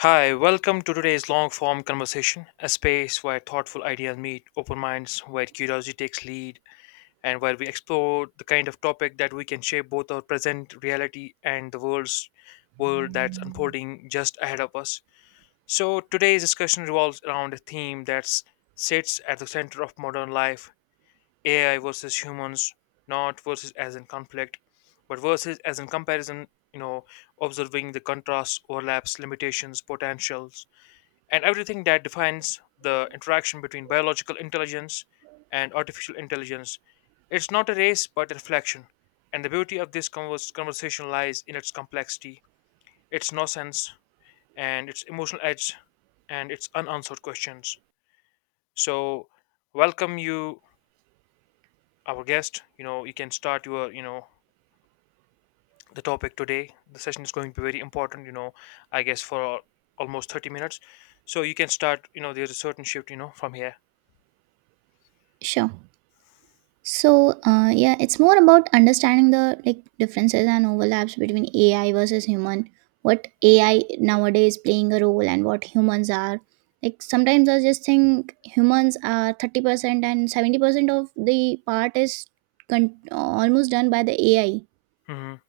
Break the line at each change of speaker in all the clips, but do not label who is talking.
Hi, welcome to today's long form conversation, a space where thoughtful ideas meet open minds, where curiosity takes lead, and where we explore the kind of topic that we can shape both our present reality and the world that's unfolding just ahead of us. So today's discussion revolves around a theme that sits at the center of modern life, AI versus humans. Not versus as in conflict, but versus as in comparison, you know, observing the contrasts, overlaps, limitations, potentials and everything that defines the interaction between biological intelligence and artificial intelligence. It's not a race, but a reflection. And the beauty of this conversation lies in its complexity, its nonsense, and its emotional edge, and its unanswered questions. So welcome you, our guest. You can start your, the topic today. The session is going to be very important, I guess for almost 30 minutes. So you can start, there's a certain shift, from here.
Sure. So, yeah, it's more about understanding the differences and overlaps between AI versus human. What AI nowadays playing a role and what humans are. Like sometimes I just think humans are 30% and 70% of the part is almost done by the AI.
Hmm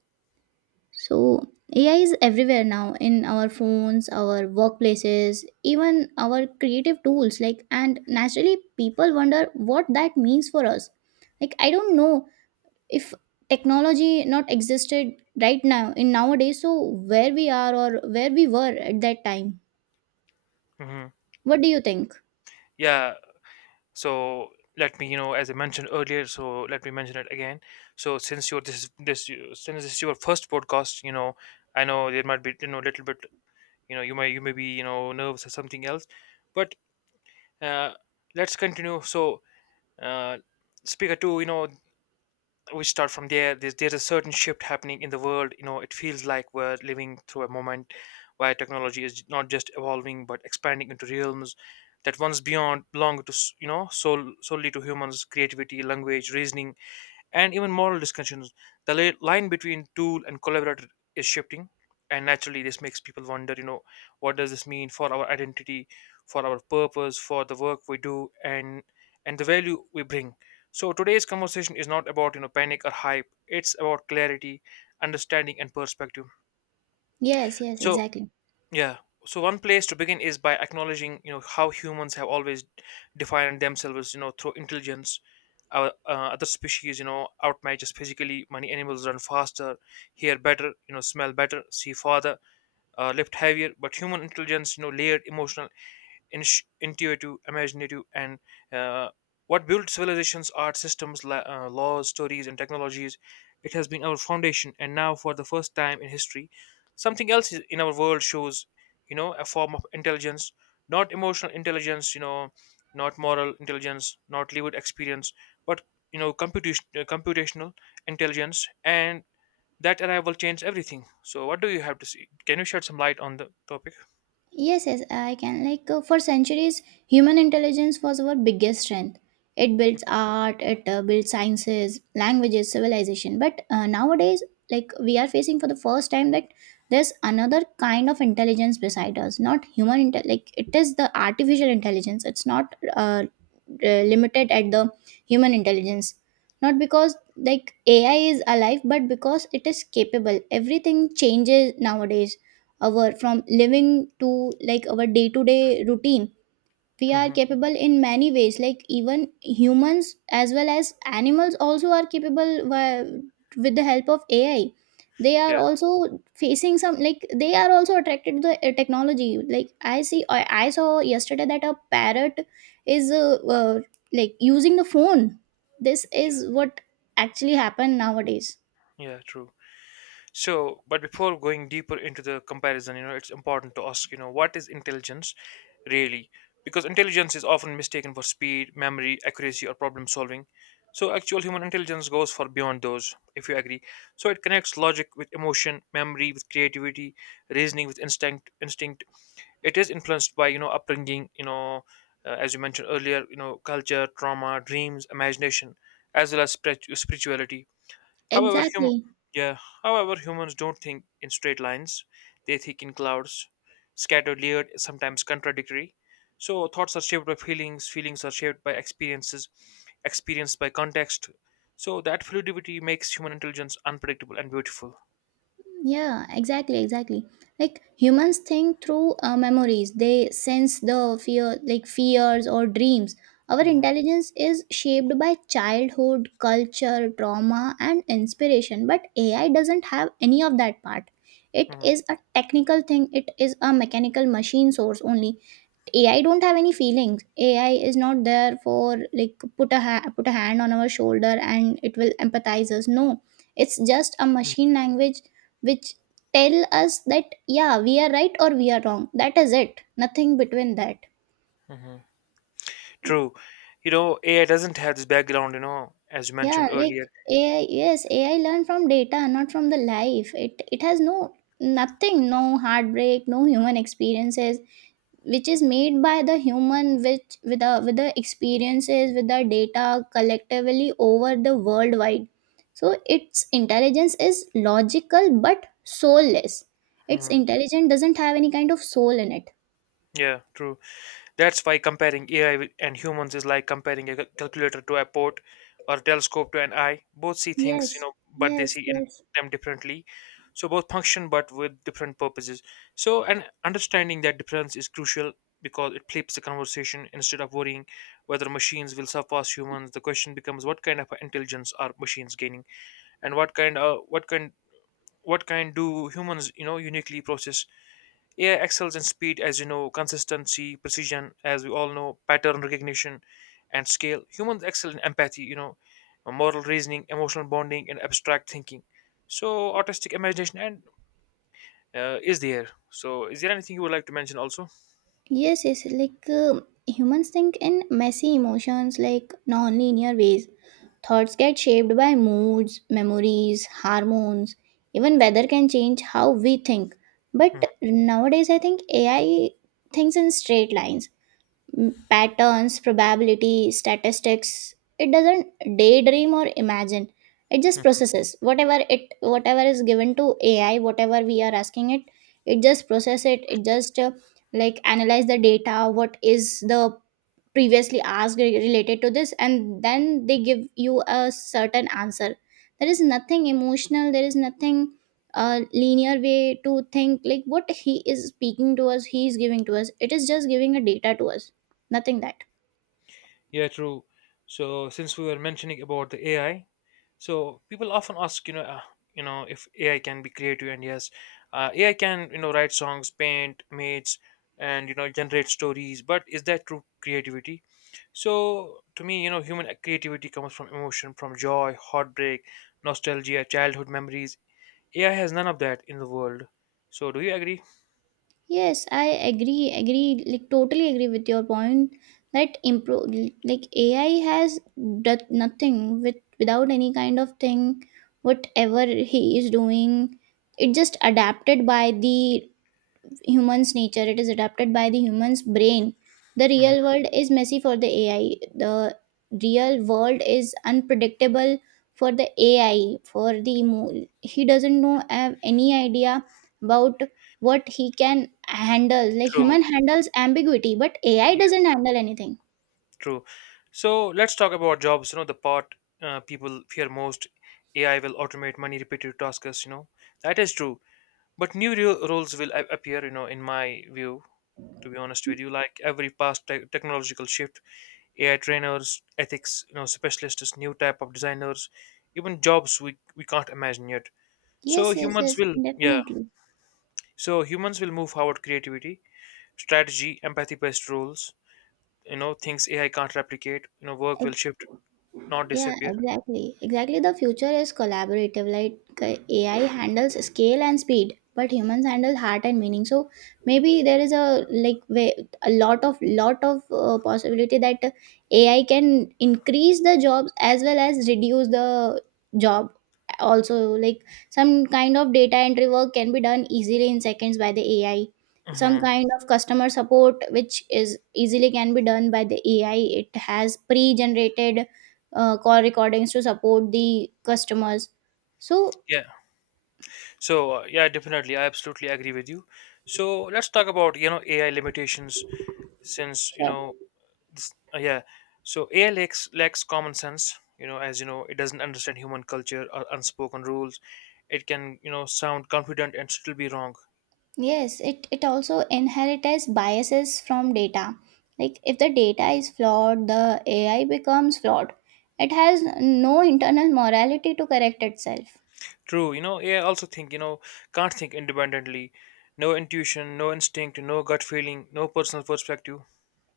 So, AI is everywhere now in our phones, our workplaces, even our creative tools. Like, and naturally, people wonder what that means for us. Like, I don't know if technology not existed right now in nowadays. So, where we are or where we were at that time.
hmm
What do you think?
Yeah, so let me, as I mentioned earlier, so let me mention it again. So since you're this is this you- since this is your first podcast, you know, I know there might be, a little bit, you may be, nervous or something else, but uh, let's continue. So uh, speaker two, we start from there. There's a certain shift happening in the world. You know, it feels like we're living through a moment where technology is not just evolving but expanding into realms that once beyond belonged to you know, solely to humans: creativity, language, reasoning, and even moral discussions. The line between tool and collaborator is shifting, and naturally, this makes people wonder, what does this mean for our identity, for our purpose, for the work we do, and the value we bring. So today's conversation is not about, panic or hype. It's about clarity, understanding, and perspective.
Yes, yes,
So
exactly.
yeah. So one place to begin is by acknowledging, how humans have always defined themselves, through intelligence. Our other species, outmatch us physically. Many animals run faster, hear better, smell better, see farther, lift heavier. But human intelligence, layered, emotional, intuitive, imaginative, and uh, what built civilizations are systems, laws, stories, and technologies. It has been our foundation, and now for the first time in history, something else in our world shows, a form of intelligence, not emotional intelligence, not moral intelligence, not lived experience, but, computation, computational intelligence, and that arrival changed everything. So what do you have to see? Can you shed some light on the topic?
Yes, yes, I can. Like, for centuries, human intelligence was our biggest strength. It builds art, it builds sciences, languages, civilization. But nowadays, like we are facing for the first time that there's another kind of intelligence beside us. Not human inte- like it is the artificial intelligence. It's not limited at the human intelligence. Not because like AI is alive, but because it is capable. Everything changes nowadays our from living to like our day to day routine we are
Hmm.
capable in many ways, like even humans as well as animals also are capable with the help of AI. They are
Yeah,
also facing some, like they are also attracted to the technology. Like I saw yesterday that a parrot is like using the phone. This
yeah,
is what actually happened nowadays.
yeah, true. So, but before going deeper into the comparison, it's important to ask, what is intelligence really? Because intelligence is often mistaken for speed, memory, accuracy, or problem solving. So actual human intelligence goes far beyond those, if you agree. So it connects logic with emotion, memory with creativity, reasoning with instinct. Instinct. It is influenced by, upbringing, as you mentioned earlier, culture, trauma, dreams, imagination, as well as spirituality. However, hum-
Exactly.
yeah, however, humans don't think in straight lines. They think in clouds, scattered, layered, sometimes contradictory. So thoughts are shaped by feelings, feelings are shaped by experiences, experience by context. So that fluidity makes human intelligence unpredictable and beautiful.
Yeah, exactly, exactly. Like humans think through memories. They sense the fear, like fears or dreams. Our
Hmm
intelligence is shaped by childhood, culture, trauma, and inspiration. But AI doesn't have any of that part. It
hmm
is a technical thing. It is a mechanical machine source only. AI don't have any feelings. AI is not there for like put a hand on our shoulder and it will empathize us. No, it's just a machine language which tell us that yeah we are right or we are wrong. That is it. Nothing between that.
True. You know, AI doesn't have this background, as you
Yeah,
mentioned earlier.
like AI. Yes, AI learn from data, not from the life. It has nothing, no heartbreak, no human experiences which is made by the human, which with the experiences with the data collectively over the worldwide. So its intelligence is logical but soulless. Its
Mhm.
intelligence doesn't have any kind of soul in it.
Yeah, true. That's why comparing AI and humans is like comparing a calculator to a port or a telescope to an eye. Both see things,
Yes,
but they
yes,
see in
yes.
them differently. So both function but with different purposes. So and understanding that difference is crucial because it flips the conversation. Instead of worrying whether machines will surpass humans, the question becomes: what kind of intelligence are machines gaining, and what kind of what kind do humans, uniquely process? AI excels in speed, as you know, consistency, precision, as we all know, pattern recognition, and scale. Humans excel in empathy, moral reasoning, emotional bonding, and abstract thinking. So artistic imagination and is there. So is there anything you would like to mention also?
Yes, yes, like, humans think in messy emotions, like non-linear ways. Thoughts get shaped by moods, memories, hormones, even weather can change how we think.
Mhm,
But nowadays, I think AI thinks in straight lines, patterns, probability, statistics. It doesn't daydream or imagine. It just
mhm.
processes whatever is given to AI, whatever we are asking it. It just process it. It just analyze the data. What is the previously asked related to this, and then they give you a certain answer. There is nothing emotional. There is nothing a linear way to think, like what he is speaking to us, he is giving to us, it is just giving a data to us. Nothing that.
Yeah, true. So since we were mentioning about the AI, so people often ask, you know, if AI can be creative, and yes, AI can, write songs, paint mates, and, generate stories, but is that true creativity? So to me, human creativity comes from emotion, from joy, heartbreak, nostalgia, childhood memories. AI has none of that in the world. So do you agree?
Yes, I agree, totally agree with your point that improve. Like AI has done nothing with without any kind of thing. Whatever he is doing, it just adapted by the humans nature. It is adapted by the humans brain. The
Hmm.
real world is messy for the AI. The real world is unpredictable for the AI. He doesn't know have any idea about what he can handle. Like
True.
human handles ambiguity, but AI
Yeah,
doesn't handle anything.
true. So let's talk about jobs, the part people fear most. AI will automate many repetitive tasks, you know. That is true, but new roles will appear, in my view, to be honest with you, like every past technological shift: AI trainers, ethics, specialists, new type of designers, even jobs we can't imagine yet. So
Yes, yes,
humans
yes,
will, yeah,
definitely.
so humans will move forward: creativity, strategy, empathy based roles, things AI can't replicate. You know, work will shift, not
Yeah,
disappear.
exactly. Exactly. The future is collaborative. Like, AI handles scale and speed, but humans handle heart and meaning. So maybe there is a way, a lot of possibility that AI can increase the jobs as well as reduce the job. Also, like some kind of data entry work can be done easily in seconds by the AI. Some
Hmm.
kind of customer support, which is easily can be done by the AI. It has pre-generated call recordings to support the customers. So
Yeah. So yeah, definitely, I absolutely agree with you. So let's talk about, AI limitations. Since you
sure.
know, yeah. So AI lacks common sense. You know, as you know, it doesn't understand human culture or unspoken rules. It can, sound confident and still be wrong.
Yes, it also inherits biases from data. Like if the data is flawed, the AI becomes flawed. It has no internal morality to correct itself.
True. You know, AI also think. You know, can't think independently. No intuition, no instinct, no gut feeling, no personal perspective.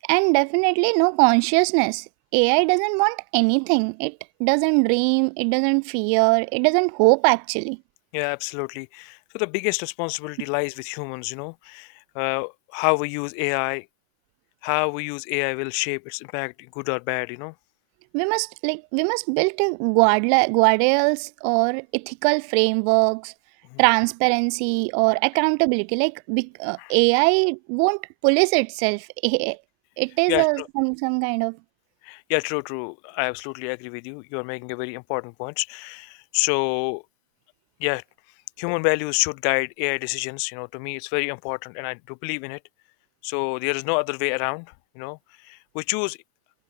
And definitely no consciousness. AI doesn't want anything. It doesn't dream, it doesn't fear, it doesn't hope actually.
Yeah, absolutely. So the biggest responsibility lies with humans. Uh, how we use AI will shape its impact, good or bad. You know.
We must, like we must build a guardrails or ethical frameworks,
Mhm.
transparency or accountability. Like AI won't police itself it is
Yeah.
a some kind of.
Yeah, true, true. I absolutely agree with you. You're making a very important point. So, yeah, human values should guide AI decisions. You know, to me, it's very important, and I do believe in it. So there is no other way around. You know, we choose,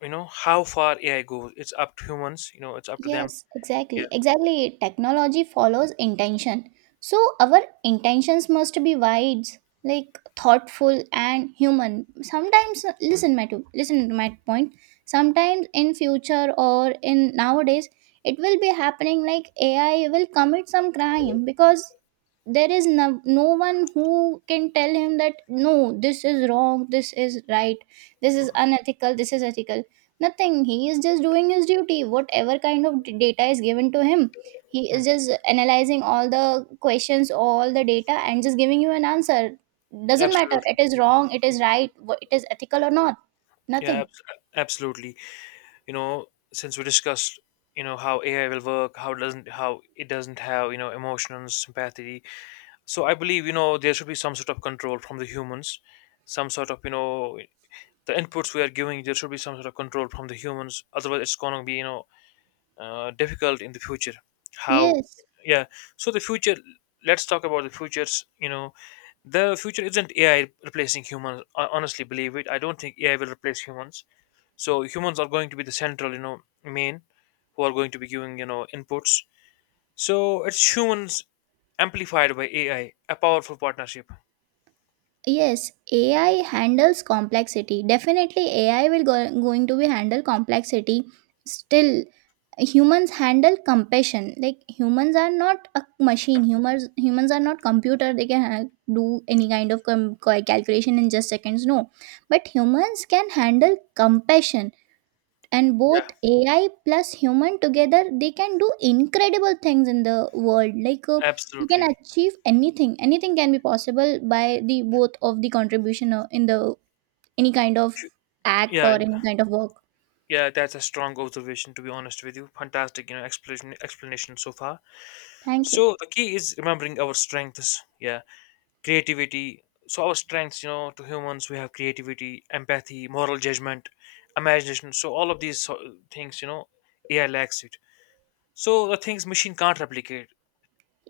How far AI goes. It's up to humans. You know, it's up to them.
Yes, exactly.
Yeah.
Exactly. Technology follows intention. So our intentions must be wide, like thoughtful and human. Sometimes listen to my point. Sometimes in future or in nowadays, it will be happening like AI will commit some crime because there is no one who can tell him that no this is wrong, this is right, this is unethical, this is ethical. Nothing. He is just doing his duty, whatever kind of data is given to him. He
Mm.
is just analyzing all the questions, all the data, and just giving you an answer. Doesn't matter
Absolutely.
it is wrong, it is right, it is ethical or not.
Yeah,
Nothing.
absolutely. You know, since we discussed, how AI will work, how it doesn't have, emotions, sympathy, so I believe, there should be some sort of control from the humans, some sort of, the inputs we are giving, there should be some sort of control from the humans. Otherwise, it's going to be, difficult in the future. How,
Yes,
yeah. So the future, let's talk about the futures. You know, the future isn't AI replacing humans. I honestly believe it. I don't think AI will replace humans. So humans are going to be the central, main, who are going to be giving, inputs. So it's humans amplified by AI, a powerful partnership.
yes. AI handles complexity. Definitely, going to be handle complexity. Still, humans handle compassion. Like humans are not a machine. Humans are not computer. They can do any kind of calculation in just seconds. No, but humans can handle compassion. And
Yeah,
both AI plus human together, they can do incredible things in the world. They can
absolutely.
achieve anything. Anything can be possible by the both of the contribution in the any kind of act
Yeah,
or
and
any kind of work.
yeah, that's a strong observation, to be honest with you. Fantastic, explanation so far.
Thank you.
So the key is remembering our strengths. Yeah, creativity. So our strengths, to humans, we have creativity, empathy, moral judgment, imagination. So all of these things, AI lacks it. So the things machine can't replicate.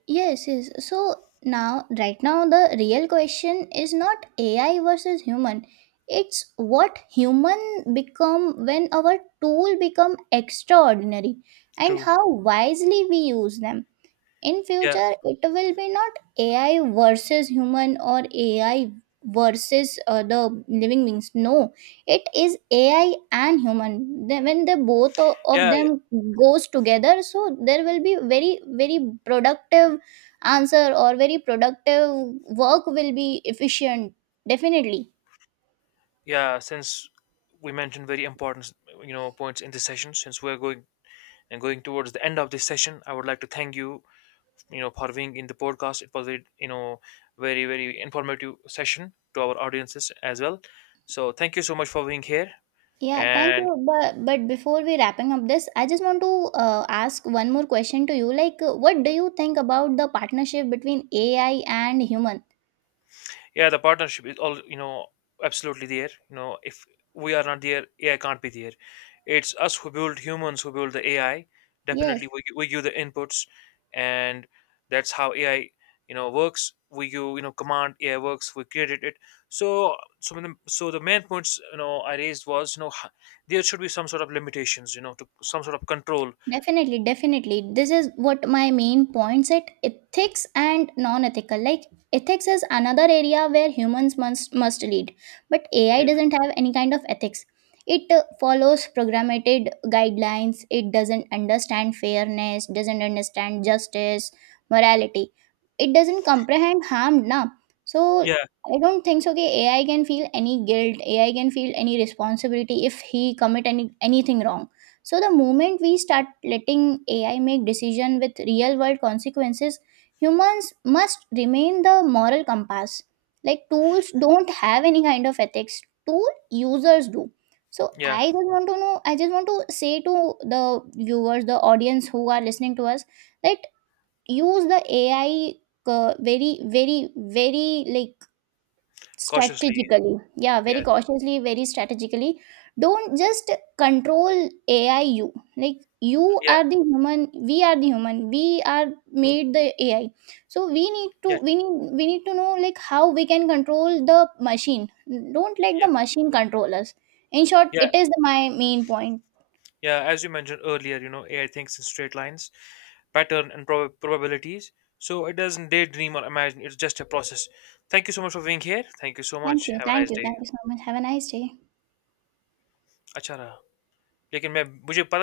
Yes, yes. So now, right now, the real question is not AI versus human. It's what human become when our tool become extraordinary and
True.
how wisely we use them. In
Yeah,
future it will be not AI versus human, or AI versus the living beings. No, it is AI and human. Then when the both of
yeah,
them goes together, so there will be very very productive answer, or very productive work will be efficient, definitely.
yeah. Since we mentioned very important, points in this session, since we're going and going towards the end of this session, I would like to thank you, you know for being in the podcast. It was a, very, very informative session to our audiences as well. So thank you so much for being here.
Yeah, thank
And
you. But before we wrapping up this, I just want to ask one more question to you. Like, what do you think about the partnership between AI and human?
yeah, the partnership is all, you know, absolutely there. You know, if we are not there, AI can't be there. It's us who build, humans who build the AI. Definitely
Yes.
we, we give the inputs, and that's how AI, works. We give, command, AI works. We created it. So some of the, so the main points, I raised was, there should be some sort of limitations, to some sort of control.
Definitely, definitely. This is what my main points at ethics and non-ethical. Like ethics is another area where humans must lead, but AI
Yeah,
doesn't have any kind of ethics. It follows programmated guidelines. It doesn't understand fairness, doesn't understand justice, morality. It doesn't comprehend harm, na. So
yeah,
I don't think so. Okay, AI can feel any guilt. AI can feel any responsibility if he commit any anything wrong. So the moment we start letting AI make decision with real world consequences, humans must remain the moral compass. Like tools don't have any kind of ethics. Tool users do. So
yeah.
I just want to know, I just want to say to the viewers, the audience who are listening to us, that use the AI very, very, very,
Cautiously.
strategically. Yeah, very
Yeah,
cautiously, very strategically. Don't just control AI. You, like you
yeah,
are the human, we are the human, we are made the AI. So
yeah,
we need to know like how we can control the machine. Don't let the
yeah,
machine control us. In short,
yeah.
it is my main point.
Yeah, as you mentioned earlier, AI thinks in straight lines, pattern, and probabilities. So it doesn't daydream or imagine. It's just a process. Thank you so much for being here. Thank you so
Thank
much.
you,
Have a nice day.
thank you so much, have a nice day.
अच्छा रहा लेकिन मैं मुझे पता